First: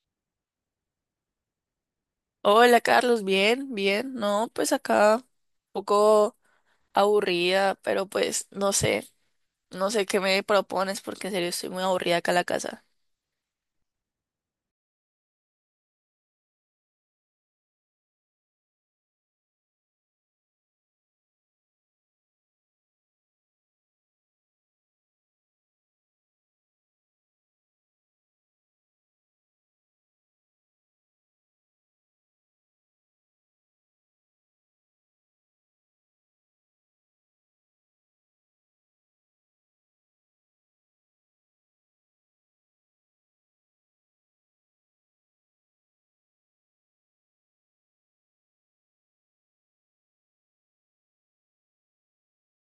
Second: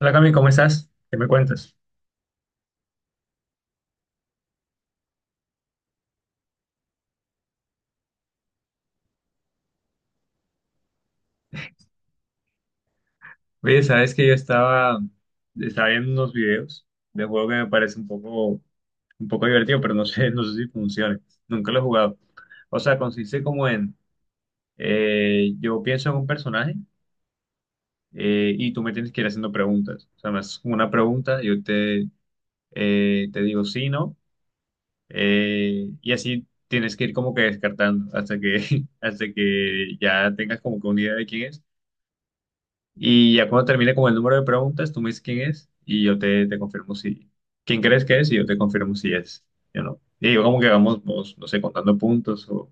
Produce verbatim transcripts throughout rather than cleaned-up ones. Hola Cami, ¿cómo estás? ¿Qué me cuentas? Hola Carlos, bien, bien. No, pues acá un poco aburrida, pero pues no sé, no sé qué me propones porque en serio estoy muy aburrida acá en la casa. Oye, sabes que yo estaba, estaba viendo unos videos de juego que me parece un poco, un poco divertido, pero no sé, no sé si funcione. Nunca lo he jugado. O sea, consiste como en, eh, yo pienso en un personaje eh, y tú me tienes que ir haciendo preguntas. O sea, me haces como una pregunta, yo te, eh, te digo sí, no, eh, y así tienes que ir como que descartando hasta que, hasta que ya tengas como que una idea de quién es. Y ya cuando termine con el número de preguntas, tú me dices quién es y yo te, te confirmo si, quién crees que es y yo te confirmo si es, yo no. Y yo como que vamos, vamos, no sé, contando puntos o,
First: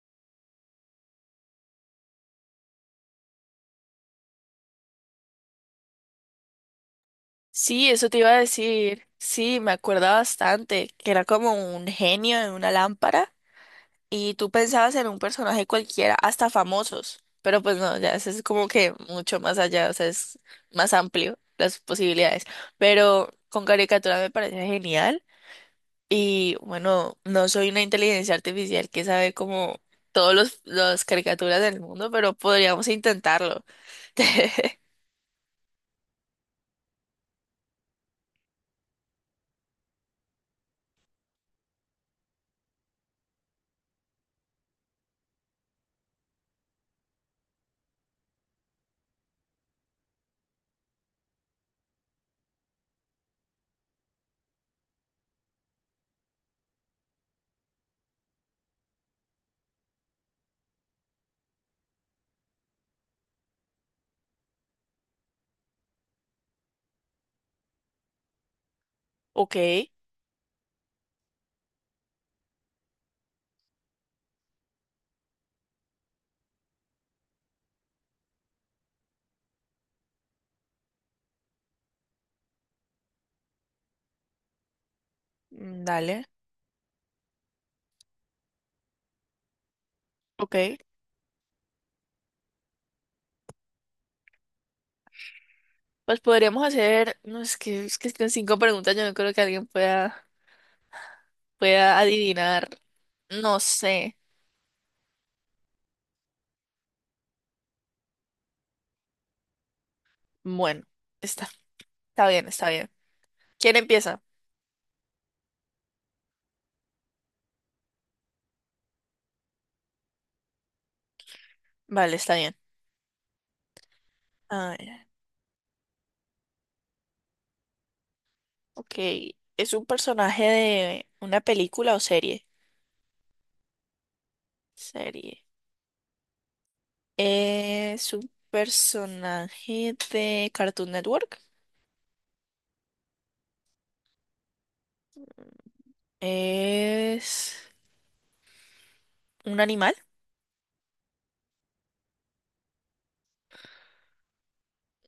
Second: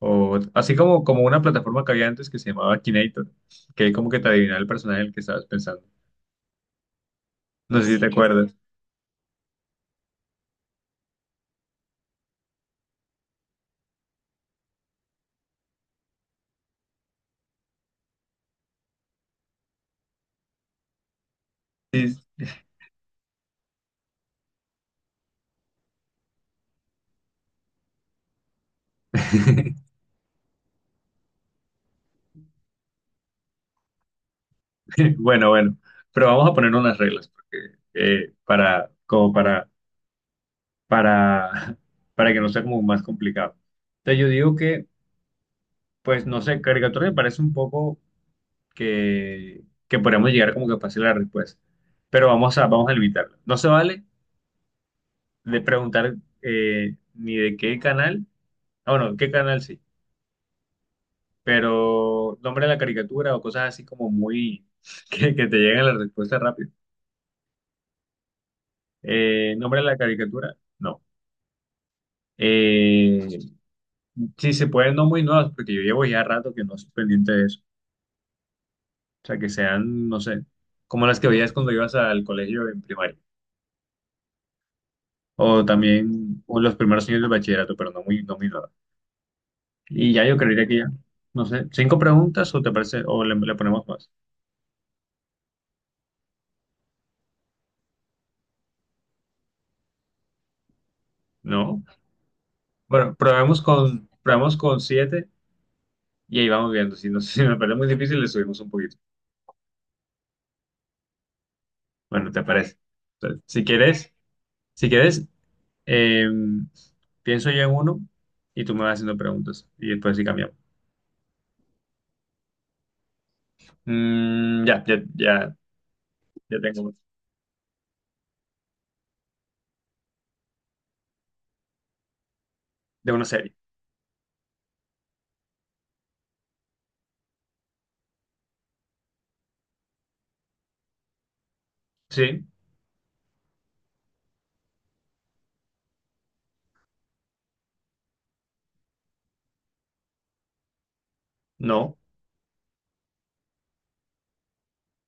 o así como, como una plataforma que había antes que se llamaba Kinator, que como que te adivinaba el personaje del que estabas pensando. No. Ah, Sí, sé si te sí, qué eso te iba a acuerdas. decir. Sí, me acuerda bastante que era como un genio en una lámpara y tú pensabas en un personaje cualquiera, hasta famosos, pero pues no, ya eso es como que mucho más allá, o sea, es más amplio las posibilidades. Pero con caricatura me parece genial. Y bueno, no soy una inteligencia artificial que sabe como todos los, las caricaturas del mundo, pero podríamos intentarlo. Sí, bueno, bueno, pero vamos a poner unas reglas porque, eh, para, como para, para, para que no sea como más complicado. Entonces yo digo que, pues no sé, caricatura me parece un poco que, que podríamos llegar como que fácil a la respuesta. Pero vamos a, vamos a limitarlo. No se vale de preguntar eh, ni de qué canal, ah, bueno, qué canal sí, pero nombre de la caricatura o cosas así como muy, que, que te lleguen la respuesta rápido. Eh, Ok, Nombre de la caricatura, no. Eh, sí, se pueden no muy nuevas, porque yo llevo ya rato que no estoy pendiente de eso. O sea, que sean, no sé, como las que veías cuando ibas al colegio en primaria. O mm, dale, también o los primeros años del bachillerato, pero no muy, no muy nada. Y ya yo ok. creería que ya, no sé, cinco preguntas o te parece, o le, le ponemos más. Pues podríamos hacer, no es que, es que con cinco preguntas yo no creo que alguien pueda, No, pueda adivinar, bueno, no probemos con, sé. probemos con siete y ahí vamos viendo. Si, no, si me parece muy difícil, le subimos un poquito. Bueno, está, está Bueno, ¿te bien, está parece? bien. Entonces, si ¿Quién quieres, empieza? si quieres, eh, pienso yo en uno y tú me vas haciendo preguntas y después sí cambiamos. Vale, está bien. Mm, A ya, ya, ver, ya, ya tengo uno. ok. ¿Es un personaje de una película o serie? De una serie. Serie. Es un personaje de Cartoon Network. Sí, Es un animal. no,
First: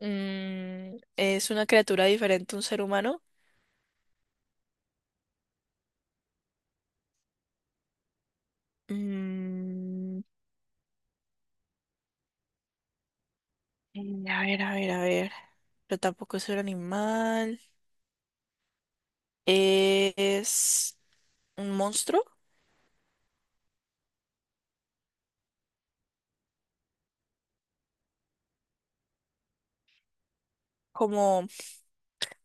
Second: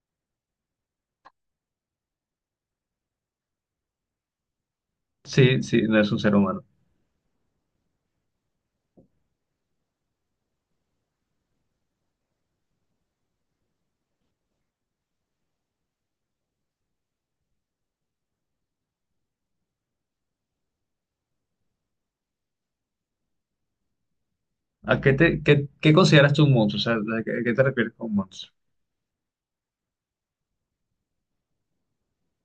Mm, ¿es una criatura diferente a un ser humano? sí, sí, no es un ser humano. Mm, eh, a ver, a ver, a ver. Pero tampoco es un animal. Es un monstruo. ¿A qué, te, qué, qué consideras tú un monstruo? O sea, ¿a qué, a qué te refieres con monstruo? Como,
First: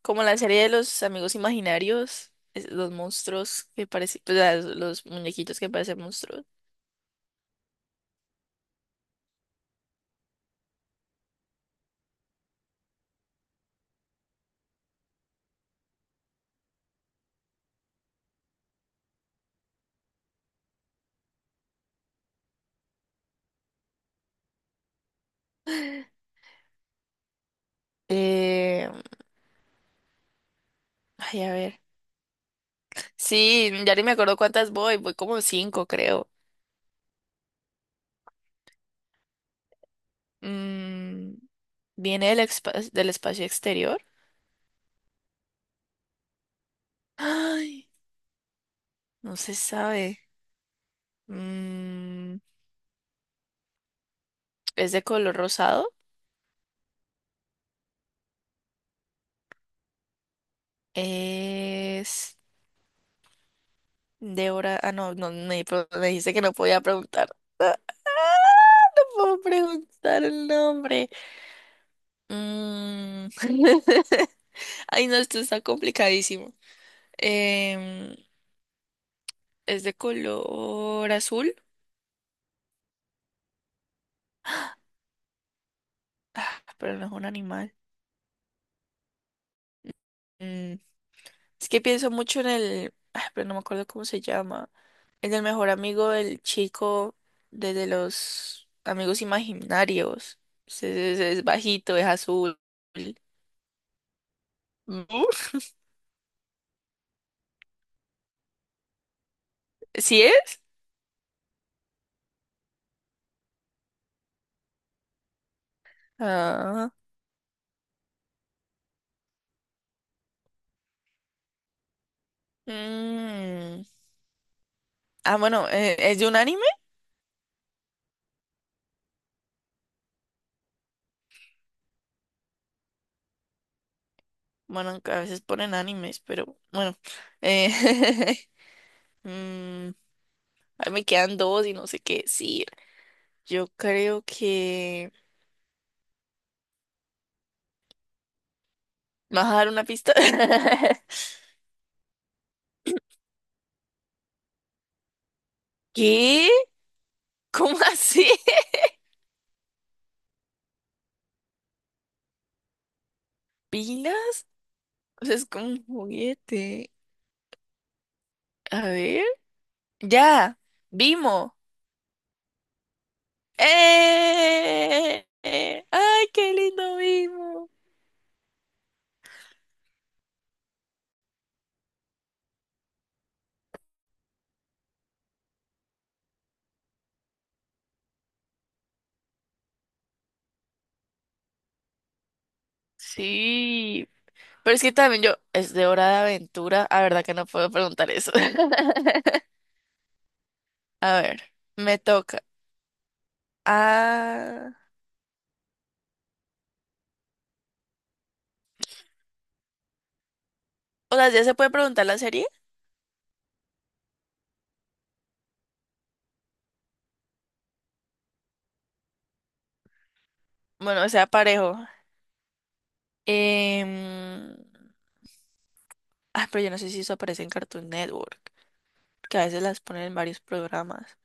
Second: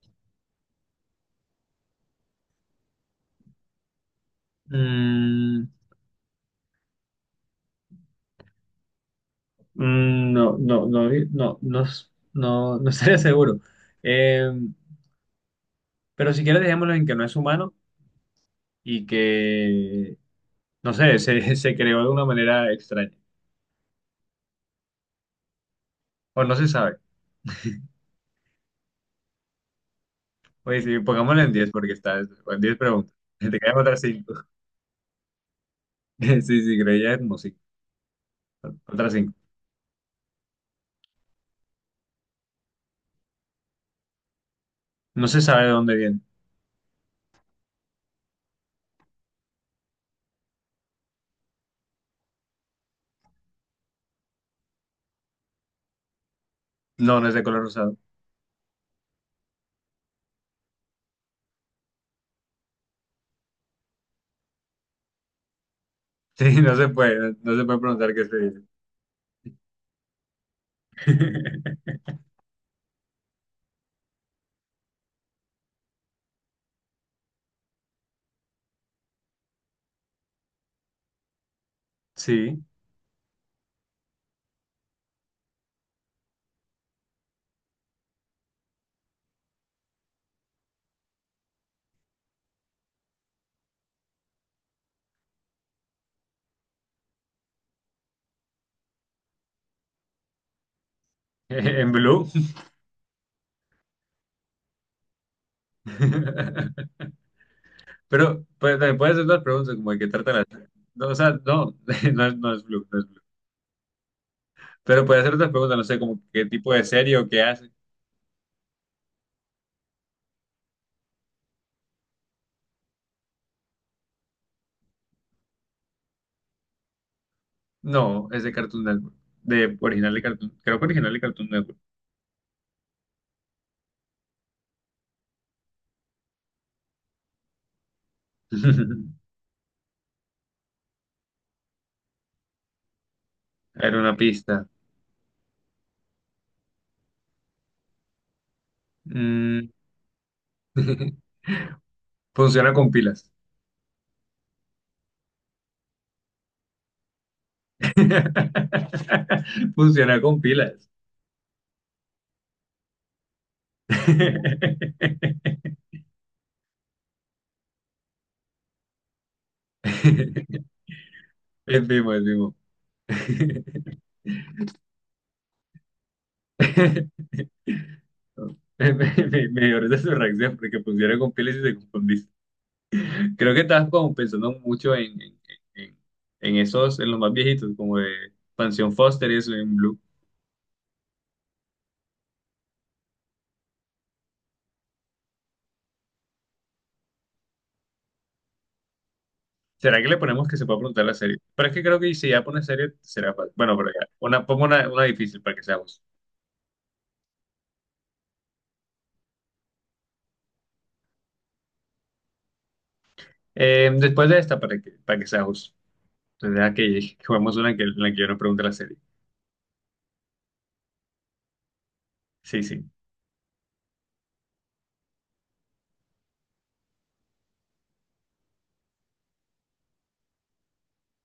como la serie de los amigos imaginarios. Es- los monstruos que parecen. Pues, ah, los muñequitos Mm, que parecen monstruos. mm, no, no, no, no, no, no, no estaría seguro. Eh, pero si quieres, dejémoslo en que no es humano y que, no sé, se, se creó de una manera extraña. O no se sabe. Eh, Oye, sí, pongámoslo ay, en a diez ver. porque está en diez preguntas. Te Sí, quedan ya otras ni me cinco. acuerdo cuántas voy, voy como cinco, creo. Sí, sí, creo que ya es como cinco. Otras cinco. Mm, ¿viene del, expa- del espacio exterior? No se sabe de dónde viene. Ay, no se sabe. Mm, ¿es de color rosado? No, no es de color rosado. Es de hora... Ah, no, no, me, pro- me dijiste que no Sí, no podía se preguntar. puede, no se puede preguntar qué se dice. Ah, ¿puedo preguntar el nombre? Mm, ay, no, esto está complicadísimo. Em, ¿es de color azul? Sí, Ah, pero no es un animal. Mm, es que pienso mucho en el, ah, pero no me acuerdo cómo se llama, en el mejor amigo del chico de, de los amigos imaginarios. Es, es- es en bajito, es blue. azul. Uf. Pero pues, también puede hacer otras preguntas como de qué ¿Sí tratan las... es? No, o sea, no, no es, no es blue, no es blue. Pero puede hacer otras preguntas, no sé, como qué tipo de Ah, serie o qué hace. mm. Ah, bueno, eh, ¿es de un anime? No, es de Cartoon Network. De original de Cartoon, creo que original de Cartoon Network. Bueno, a veces ponen animes, pero bueno. Eh, mm, ahí me quedan dos y no sé qué decir. Yo Era una creo pista. que... ¿Me vas a dar Mm, una pista? Funciona con pilas. ¿Qué? ¿Cómo así? Funciona con pilas. ¿Pilas? O sea, es como un juguete. A ver. Ya. Vimo. Es vivo, es vivo. ¡Eh! ¡Eh! ¡Ay, qué lindo Vimo! Me, me, me dio risa su reacción porque pusieron con pieles y se confundiste. Creo que estabas como pensando mucho en, en, en, en esos, en los más viejitos, como de Pansión Foster y eso en Blue. Sí. Pero es que también yo, es de hora de aventura. A verdad que no puedo preguntar eso. ¿Será que le ponemos que se pueda preguntar la A serie? ver, Pero es que me creo que si ya toca. pone serie, será fácil. Bueno, pero ya, una, pongo Ah. una, una difícil para que sea justo. O sea, ¿ya se puede preguntar la serie? Eh, después de esta, para que, para que sea justo. Entonces, deja que, que juguemos una en que, en la que yo no pregunte la serie. Bueno, o sea, parejo. Sí, sí. Em, Ah, pero yo no sé si eso aparece en Cartoon Network, que a veces las ponen en varios programas.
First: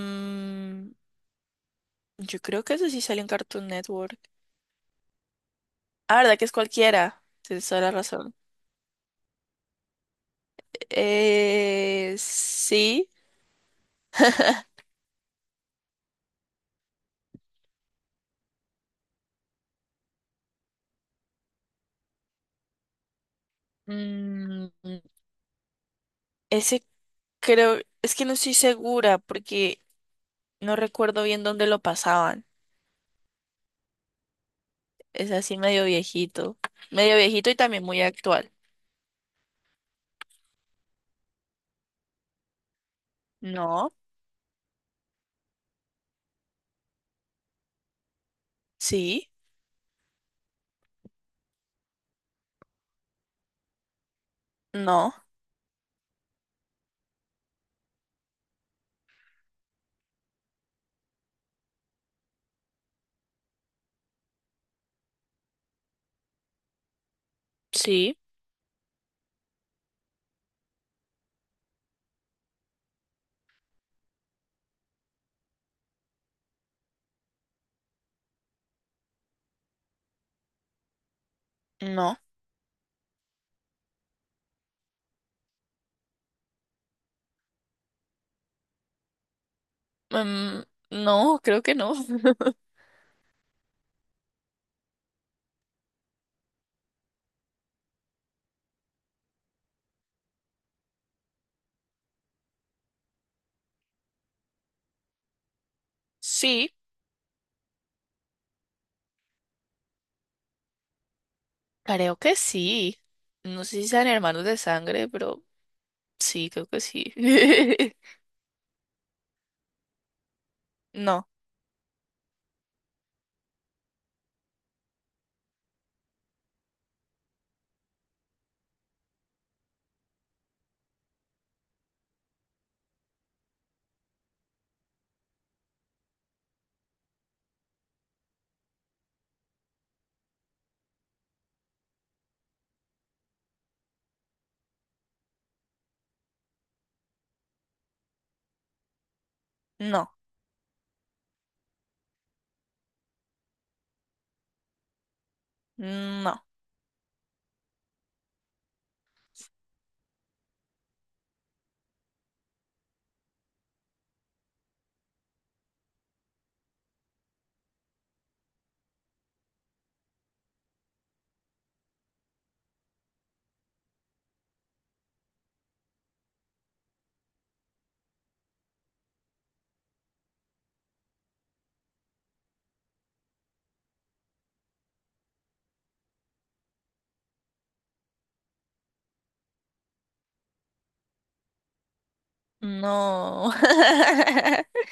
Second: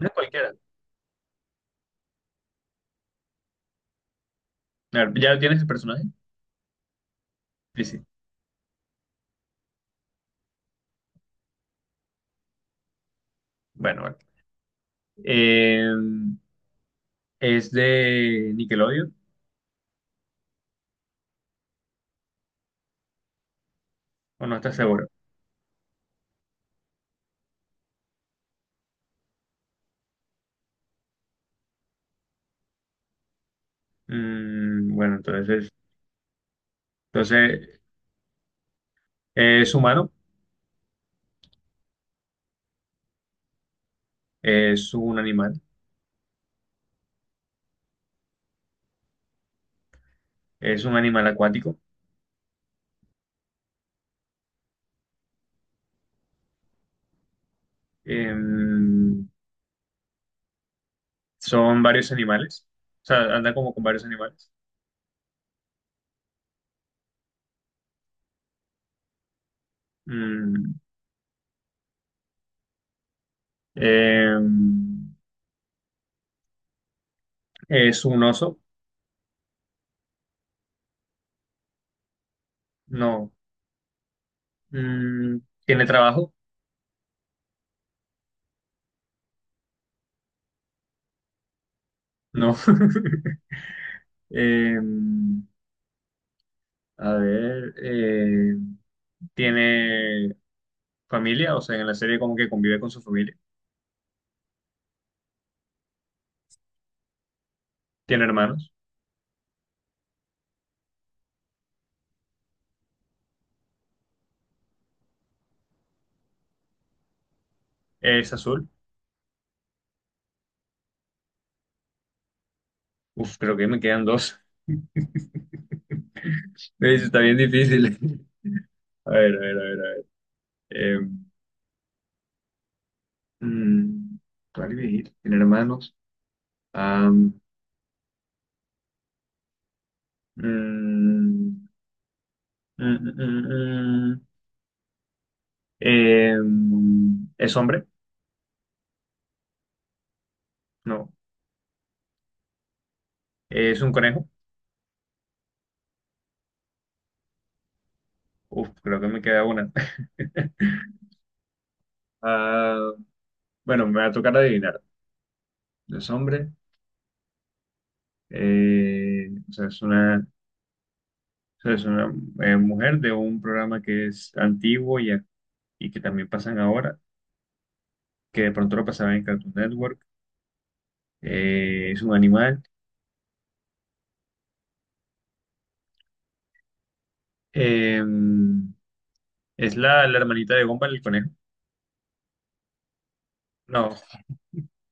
Una cualquiera. yo creo que ese sí sale en Cartoon Network. A ver, ¿ya tienes el personaje? Ah, ¿verdad que es cualquiera? Tienes toda Sí, la sí. razón. Eh, sí. Bueno, vale. Eh, ¿Es de Nickelodeon o no Mm, estás seguro? ese creo, es que no estoy segura porque no recuerdo bien dónde lo pasaban. Mm, bueno, Es así entonces, medio viejito. Medio viejito y entonces también muy actual. es humano, No, es un animal, sí, es un animal acuático. no, Em, son varios animales, o sea, anda como con varios animales. sí, Mm, em, es un oso, no. no. Mm, ¿Tiene trabajo? Mm, no, creo que no. No. Em, a ver, em, ¿tiene familia? O sea, en la serie como que convive con su familia. Sí, Tiene hermanos, creo que sí. No sé si sean hermanos de sangre, pero... Sí, creo que sí. es azul. No, Uf, creo que me quedan dos. Eso está bien difícil. A ver, a ver, a ver, a ver. Eh, mm, ¿cuál iba? Tiene hermanos. Am, mm, mm, mm, mm, mm. em, ¿Es hombre? no, No. ¿Es un conejo? no, Uf, creo que me queda una. Ah, bueno, me va a tocar adivinar. Es hombre, eh, o sea, es una, o sea, es una eh, mujer de un programa que es antiguo y y que también pasan ahora, que de pronto lo pasaban en Cartoon Network, eh, es un animal. Eh, es la, la hermanita de Gumball, el conejo. no. No,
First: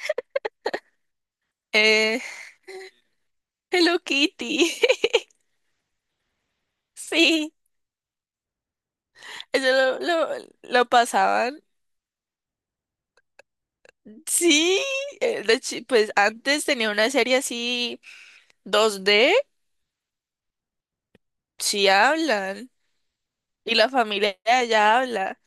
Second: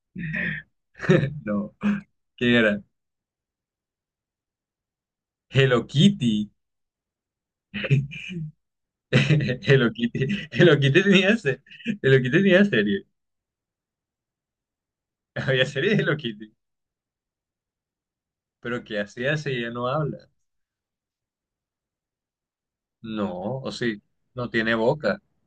no, Eh, ¿qué era? Hello Kitty. Hello Kitty. Sí, Hello eso lo, lo, Kitty. Hello lo Kitty tenía, se- pasaban. Hello Kitty tenía serie. Sí, eh, de Había chi- serie de pues Hello Kitty. antes tenía una serie así Pero ¿qué dos d hacía si ella no habla? sí hablan. No, o Y la sí, familia no de tiene allá boca. habla.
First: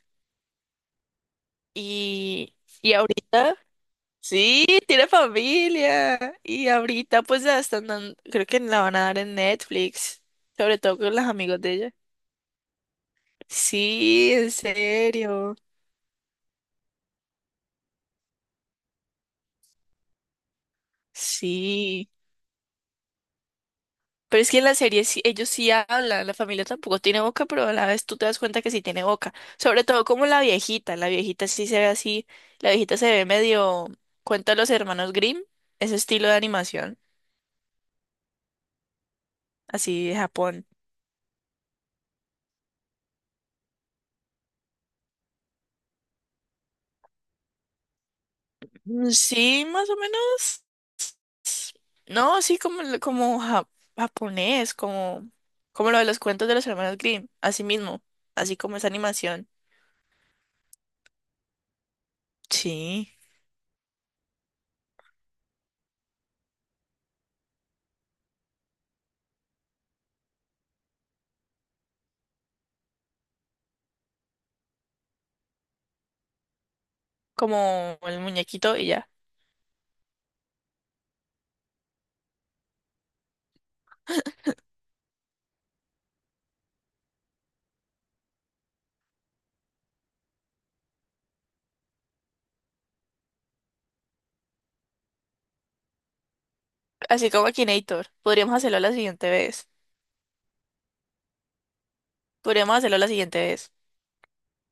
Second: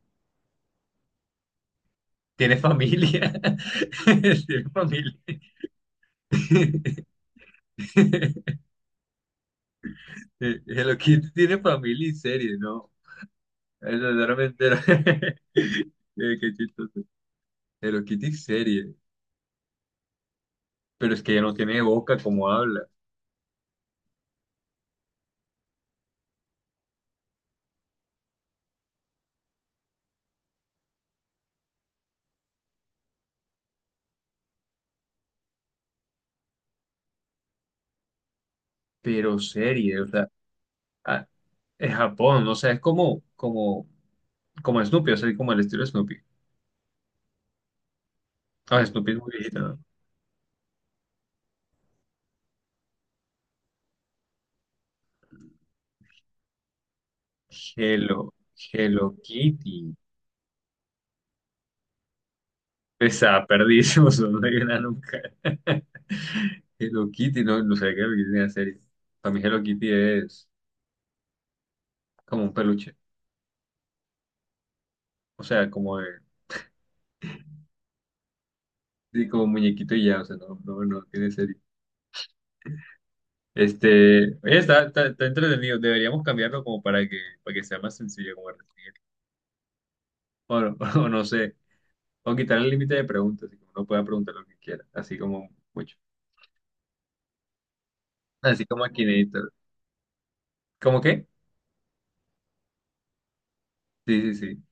Y, Tiene y familia. ahorita, sí, Tiene tiene familia. familia. Y ahorita pues la están dando, creo que la van a dar en Netflix. Sobre Hello todo con los Kitty tiene amigos de ella. familia y serie, ¿no? Eso Sí, en solamente era. serio. Eh, Qué chistoso. Hello Kitty serie. Pero es que ella no tiene Sí. boca como habla. Pero es que en la serie sí- ellos sí hablan, la familia tampoco tiene boca, pero a la vez tú te das cuenta que sí tiene boca. Sobre todo como la viejita, la viejita sí se ve así, la viejita se ve medio, cuenta los hermanos Grimm, ese estilo de animación, Pero serie, o así de sea, Japón. ah, es Japón, o sea, es como, como, como Snoopy, o sea, como el estilo de Snoopy. Ah, Mm, Snoopy es muy viejita, sí, ¿no? más o menos. No, así como, el- como ja- japonés, como, como lo de los cuentos de los hermanos Grimm, así mismo, Hello, así como esa Hello animación. Kitty. Sí. Esa, perdísimos, no hay una nunca. Hello Kitty, no, no sé qué es la serie. Para mí Hello Kitty es como un peluche, o sea, como de Como el muñequito y ya. Sí, como muñequito y ya, o sea, no, no, no, tiene serio. Este, oye, está, está, está entretenido, deberíamos cambiarlo como para que, para que, sea más sencillo como resumir. O, no o no sé, o quitar el límite de preguntas, y que uno pueda preguntar lo que quiera, así como mucho. Así como Akinator. Podríamos Así hacerlo como la aquí siguiente Akinator. vez. ¿Cómo qué? Podríamos hacerlo la siguiente vez. Sí, sí, sí.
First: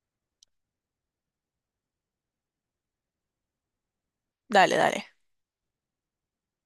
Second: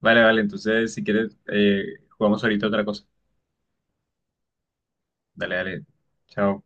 Vale, vale, entonces si quieres, eh, jugamos ahorita otra cosa. Dale, dale. Dale, dale. Chao.